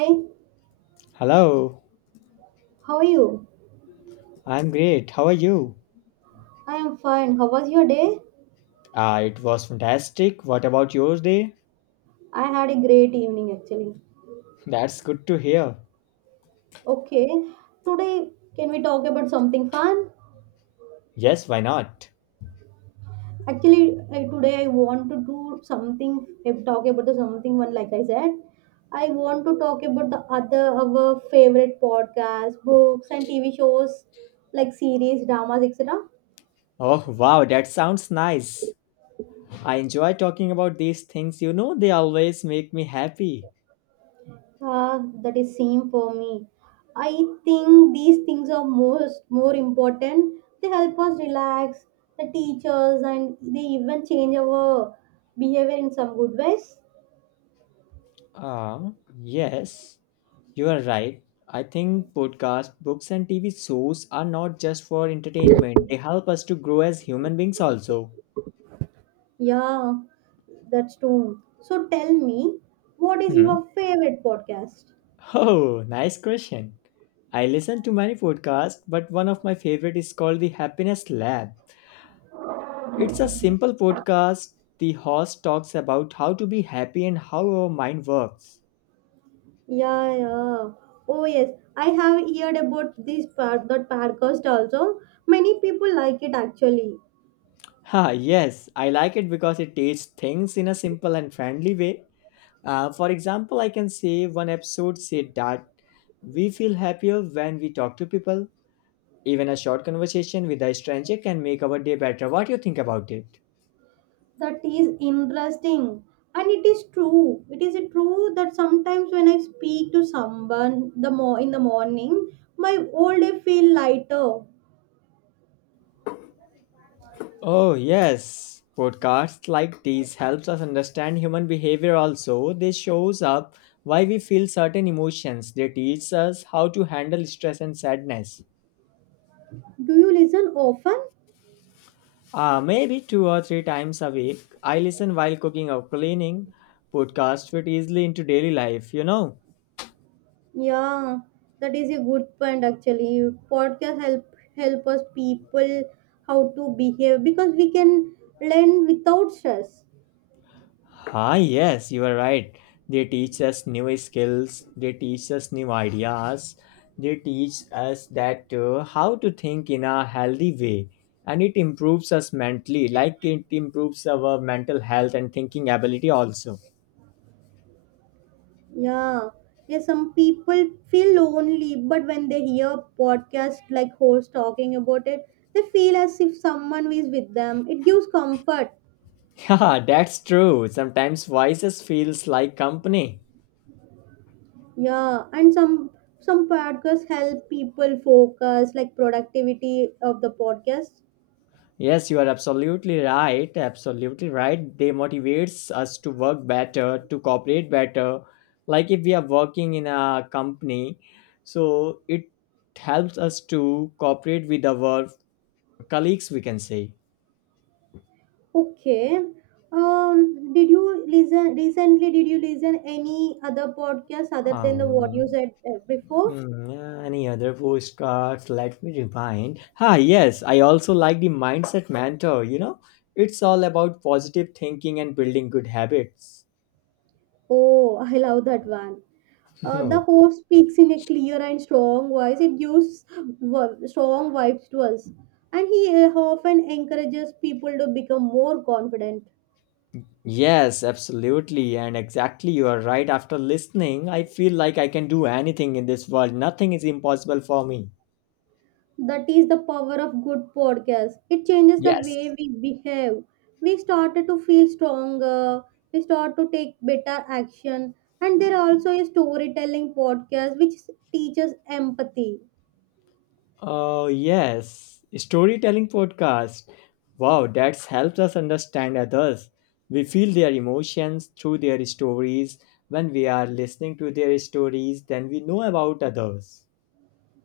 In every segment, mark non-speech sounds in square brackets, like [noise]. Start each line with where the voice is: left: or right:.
right: Hi,
left: Hello,
right: how are you?
left: I'm great. How are you?
right: I am fine. How was your day?
left: Ah, it was fantastic. What about yours day?
right: I had a great evening actually.
left: That's good to hear.
right: Okay, today can we talk about something fun?
left: Yes, why not?
right: Actually, today I want to do something, talk about the something one like I said. I want to talk about the other our favorite podcasts, books, and TV shows like series, dramas, etc.
left: Oh, wow, that sounds nice. I enjoy talking about these things. You know, they always make me happy.
right: That is same for me. I think these things are most more important. They help us relax, the teachers, and they even change our behavior in some good ways.
left: Ah, yes, you are right. I think podcasts, books, and TV shows are not just for entertainment, they help us to grow as human beings also.
right: Yeah, that's true. So tell me, what is
left: Hmm.
right: your favorite podcast?
left: Oh, nice question. I listen to many podcasts, but one of my favorite is called The Happiness Lab. It's a simple podcast. The host talks about how to be happy and how our mind works.
right: Yeah, yeah. Oh yes, I have heard about that podcast also. Many people like it actually.
left: Ha, yes, I like it because it teaches things in a simple and friendly way. For example, I can say one episode said that we feel happier when we talk to people. Even a short conversation with a stranger can make our day better. What do you think about it?
right: That is interesting, and it is true, that sometimes when I speak to someone, the more in the morning, my whole day feel lighter.
left: Oh yes, podcasts like these helps us understand human behavior also. They shows up why we feel certain emotions. They teach us how to handle stress and sadness.
right: Do you listen often?
left: Maybe two or three times a week, I listen while cooking or cleaning. Podcasts fit easily into daily life, you know.
right: Yeah, that is a good point actually. Podcast help us people how to behave, because we can learn without stress.
left: Ah, yes, you are right. They teach us new skills, they teach us new ideas, they teach us that, how to think in a healthy way, and it improves us mentally, like it improves our mental health and thinking ability also.
right: Yeah. Yeah, some people feel lonely, but when they hear a podcast like host talking about it, they feel as if someone is with them. It gives comfort.
left: [laughs] Yeah, that's true. Sometimes voices feels like company.
right: Yeah, and some podcasts help people focus, like productivity of the podcast.
left: Yes, you are absolutely right. Absolutely right. They motivates us to work better, to cooperate better. Like if we are working in a company, so it helps us to cooperate with our colleagues, we can say.
right: Okay. Did you listen recently? Did you listen any other podcast other than the what you
left: Um,
right: said before?
left: yeah, any other postcards? Let me remind. Ah, yes, I also like the mindset mentor. You know, it's all about positive thinking and building good habits.
right: Oh, [laughs] I love that one. The
left: [laughs]
right: host speaks in a clear and strong voice. It gives strong vibes to us. And he often encourages people to become more confident.
left: Yes, absolutely. And exactly, you are right. After listening, I feel like I can do anything in this world. Nothing is impossible for me.
right: That is the power of good podcast. It changes the
left: Yes.
right: way we behave. We started to feel stronger. We start to take better action. And there also is storytelling podcast which teaches empathy.
left: Oh, yes. Storytelling podcast. Wow, that's helped us understand others. We feel their emotions through their stories. When we are listening to their stories, then we know about others.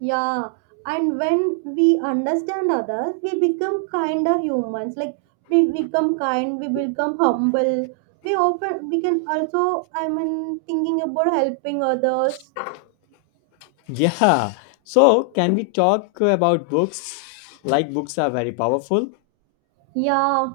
right: Yeah, and when we understand others, we become kinder humans. Like we become kind, we become humble. We can also I mean thinking about helping others.
left: Yeah. So, can we talk about books? Like, books are very powerful.
right: Yeah,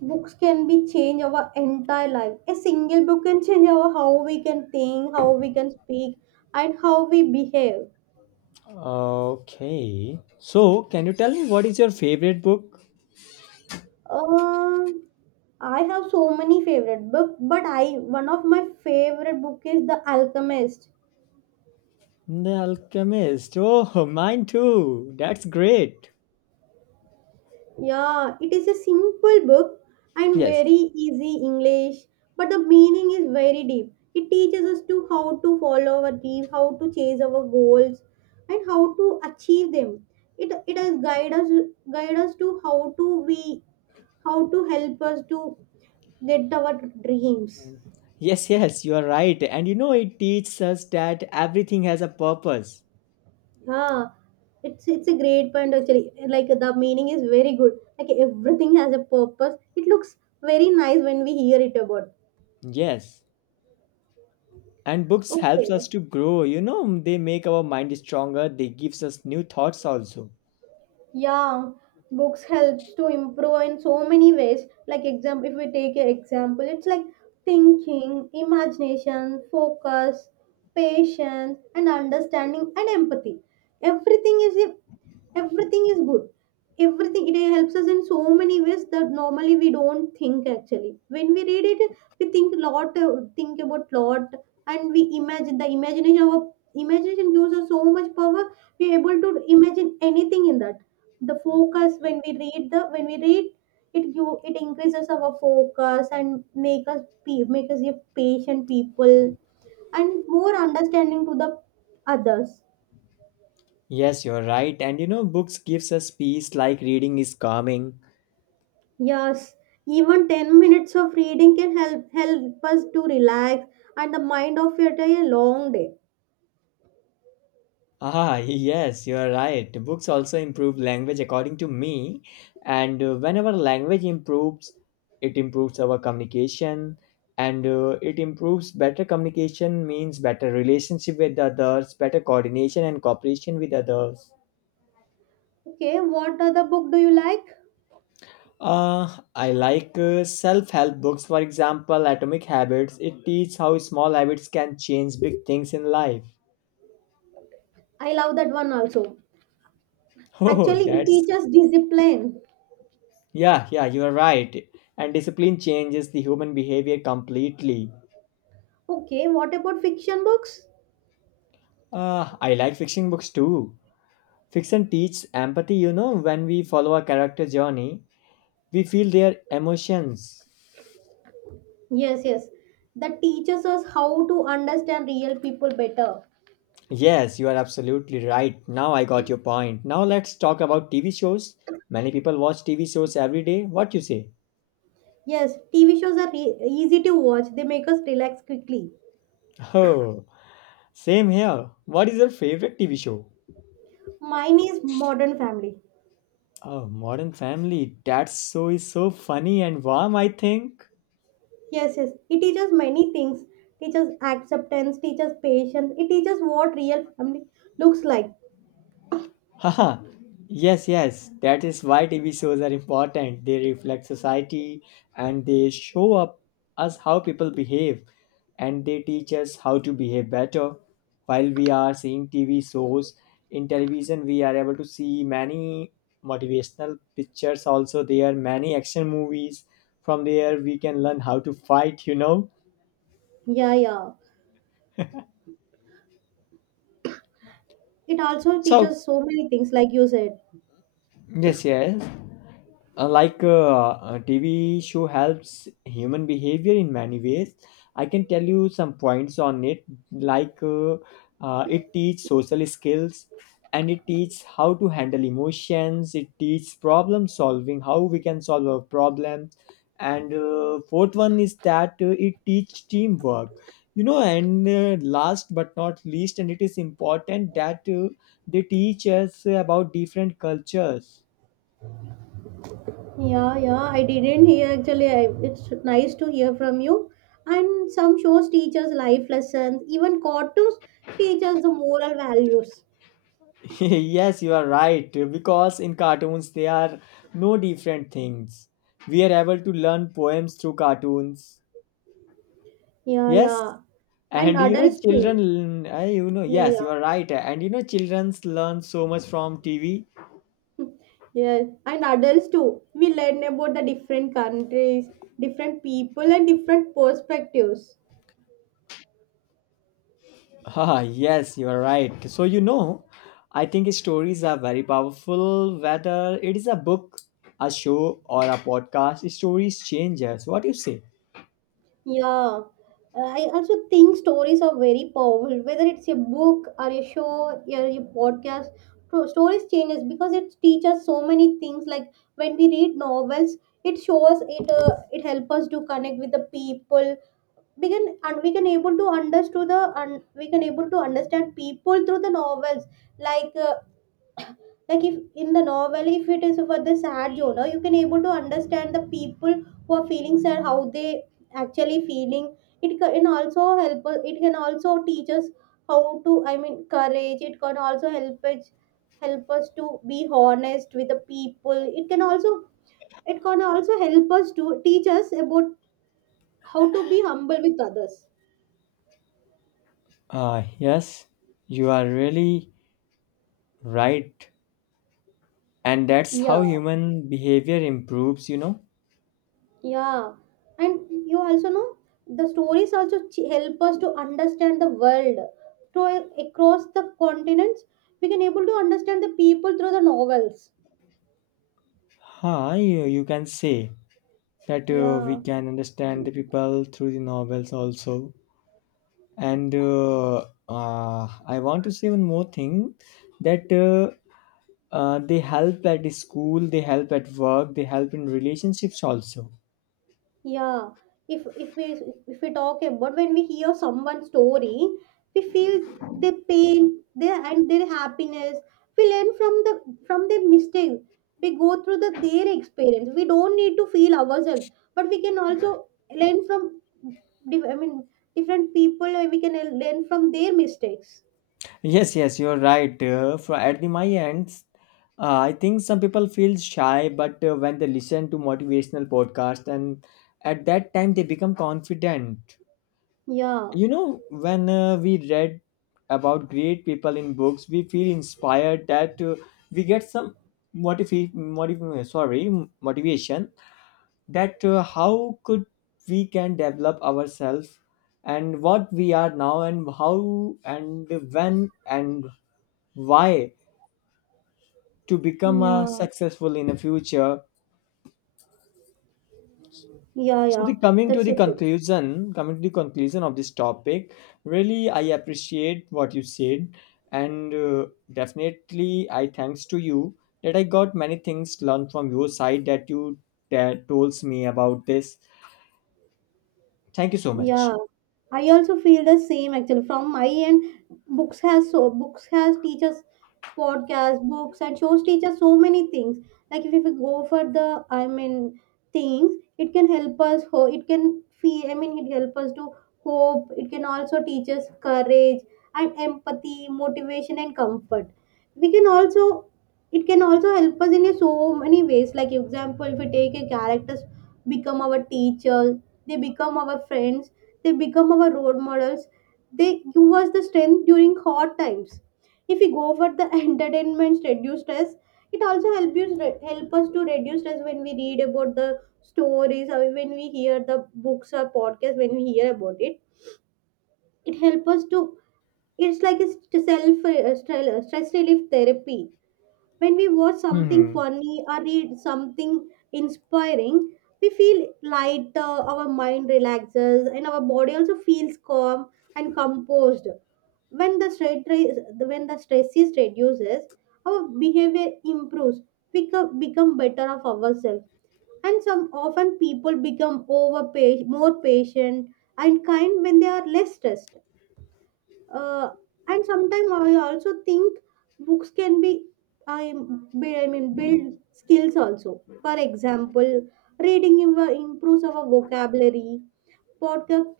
right: books can be change our entire life. A single book can change our how we can think, how we can speak, and how we behave.
left: Okay. So, can you tell me what is your favorite book?
right: Um, I have so many favorite book, but I one of my favorite book is The Alchemist.
left: The Alchemist. Oh, [laughs] mine too. That's great.
right: Yeah, it is a simple book and
left: Yes.
right: very easy English, but the meaning is very deep. It teaches us to how to follow our dream, how to chase our goals, and how to achieve them. It has guide us to how to we how to help us to get our dreams.
left: Yes, yes, you are right. And you know it teaches us that everything has a purpose.
right: Yeah, it's a great point actually. Like the meaning is very good. Like everything has a purpose. It looks very nice when we hear it about.
left: Yes. And books helps us
right: Okay.
left: to grow, you know, they make our mind stronger, they gives us new thoughts also.
right: Yeah, books helps to improve in so many ways. Like example, if we take an example, it's like thinking, imagination, focus, patience, and understanding and empathy. everything is Everything is good. Everything, it helps us in so many ways that normally we don't think actually. When we read it, we think lot, think about lot. And we imagine the imagination of imagination gives us so much power. We are able to imagine anything in that. The focus when we read the when we read it, you, it increases our focus and make us make us a patient people and more understanding to the others.
left: Yes, you're right. And you know, books gives us peace like reading is calming.
right: Yes, even 10 minutes of reading can help us to relax and the mind of it a long day.
left: Ah, [laughs] yes, you are right. Books also improve language according to me. And whenever language improves, it improves our communication. And it improves better communication means better relationship with others, better coordination and cooperation with others.
right: Okay, what other book do you like?
left: I like self-help books, for example, Atomic Habits. It teaches how small habits can change big things in life. [laughs]
right: I love that one also.
left: Oh,
right: Actually it
left: that's.
right: teaches discipline.
left: Yeah, yeah, you are right. And discipline changes the human behavior completely.
right: Okay, what about fiction books?
left: Ah, I like fiction books too. Fiction teaches empathy, you know, when we follow a character journey, we feel their emotions.
right: Yes, yes. That teaches us how to understand real people better.
left: Yes, you are absolutely right. Now I got your point. Now let's talk about TV shows. Many people watch TV shows every day. What you say?
right: Yes, TV shows are easy to watch. They make us relax quickly.
left: [laughs] Oh, same here. What is your favorite TV show?
right: Mine is Modern Family.
left: Oh, Modern Family. That show is so funny and warm, I think.
right: Yes, yes. It teaches many things. Teaches acceptance, teaches patience. It teaches what real family looks like.
left: Haha. Yes, yes. That is why TV shows are important. They reflect society and they show up us how people behave and they teach us how to behave better. While we are seeing TV shows in television, we are able to see many motivational pictures also there, are many action movies. From there we can learn how to fight, you know.
right: Yeah, yeah. It also
left: So
right: teaches so many things, like you said.
left: yes, yes. Like a TV show helps human behavior in many ways. I can tell you some points on it. Like it teaches social skills, and it teaches how to handle emotions. It teaches problem solving, how we can solve a problem. And fourth one is that, it teaches teamwork. You know, and last but not least, and it is important that, they teach us about different cultures.
right: Yeah, yeah, I didn't hear actually. It's nice to hear from you. And some shows teaches life lessons, even cartoons teaches the moral values.
left: [laughs] Yes, you are right. Because in cartoons, there are no different things. We are able to learn poems through cartoons.
right: Yeah,
left: Yes,
right: yeah. And
left: and you know,
right: adults too. Yeah,
left: yes,
right: yeah.
left: you are right. And you know, childrens learn so much from TV. [laughs]
right: Yeah. And adults too. We learn about the different countries, different people, and different perspectives.
left: Ah, yes, you are right. So you know, I think stories are very powerful. Whether it is a book, a show, or a podcast, stories change us. What do you say?
right: Yeah. I also think stories are very powerful. Whether it's a book or a show or a podcast, stories changes, because it teaches so many things. Like when we read novels, it shows it it help us to connect with the people. We can able to understand the and we can able to understand people through the novels. Like uh, like if in the novel, if it is for the sad genre, you can able to understand the people who are feeling sad, how they actually feeling. It can also help us, it can also teach us how to, I mean, courage. It can also help us to be honest with the people. It can also help us to teach us about how to be humble with others.
left: Ah, yes, you are really right. And that's how
right: Yeah.
left: human behavior improves, you know.
right: Yeah, and you also know the stories also help us to understand the world. To across the continents, we can able to understand the people through the novels.
left: Huh, you can say that, we
right: Yeah.
left: can understand the people through the novels also. And I want to say one more thing, that they help at the school, they help at work, they help in relationships also.
right: Yeah, if if we if we talk about when we hear someone's story, we feel their pain, their happiness. We learn from their mistakes. We go through their experience. We don't need to feel ourselves, but we can also learn from dif- I mean, different people, and we can learn from their mistakes.
left: Yes, yes, you're right. For at the my ends, I think some people feel shy, but when they listen to motivational podcast and at that time they become confident.
right: Yeah,
left: You know, when we read about great people in books, we feel inspired that, we get some motiv- motiv- sorry motivation, that how could we can develop ourselves, and what we are now and how and when and why to become
right: yeah,
left: successful in the future.
right: yeah,
left: So
right: yeah.
left: the coming to
right: That's
left: the
right: a good.
left: conclusion, coming to the conclusion of this topic, really I appreciate what you said, and definitely I thanks to you that I got many things learned from your side that you told me about this. Thank you so much.
right: Yeah, I also feel the same actually. From my end, books has teachers, podcasts, books, and shows teach us so many things. Like if we go for the, I mean, things, it can help us ho it can feel, I mean, it help us to hope. It can also teach us courage and empathy, motivation, and comfort. We can also it can also help us in a so many ways. Like example, if we take a characters become our teacher, they become our friends, they become our role models, they give us the strength during hard times. If we go for the [laughs] entertainments, reduce stress. It also help us to reduce stress when we read about the stories, or when we hear the books or podcasts, when we hear about it, it helps us to, it's like a self stress relief therapy. When we watch something
left: Hmm.
right: funny or read something inspiring, we feel lighter, our mind relaxes, and our body also feels calm and composed. When the stress when the stress is reduces, our behavior improves. We become better of ourselves, and some often people become more patient and kind when they are less stressed. uh, and sometimes I also think books can be, I build skills also. For example, reading improves our vocabulary, podcast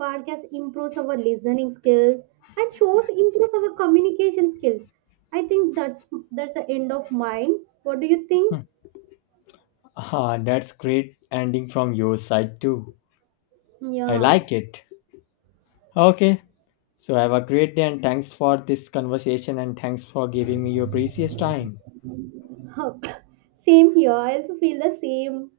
right: podcast improves our listening skills, and shows improves our communication skills. I think that's the end of mine. What do you think?
left: Ah, that's great ending from your side too. I
right: Yeah,
left: like it. Okay. So have a great day and thanks for this conversation and thanks for giving me your precious time.
right: [laughs] [coughs] same here. I also feel the same.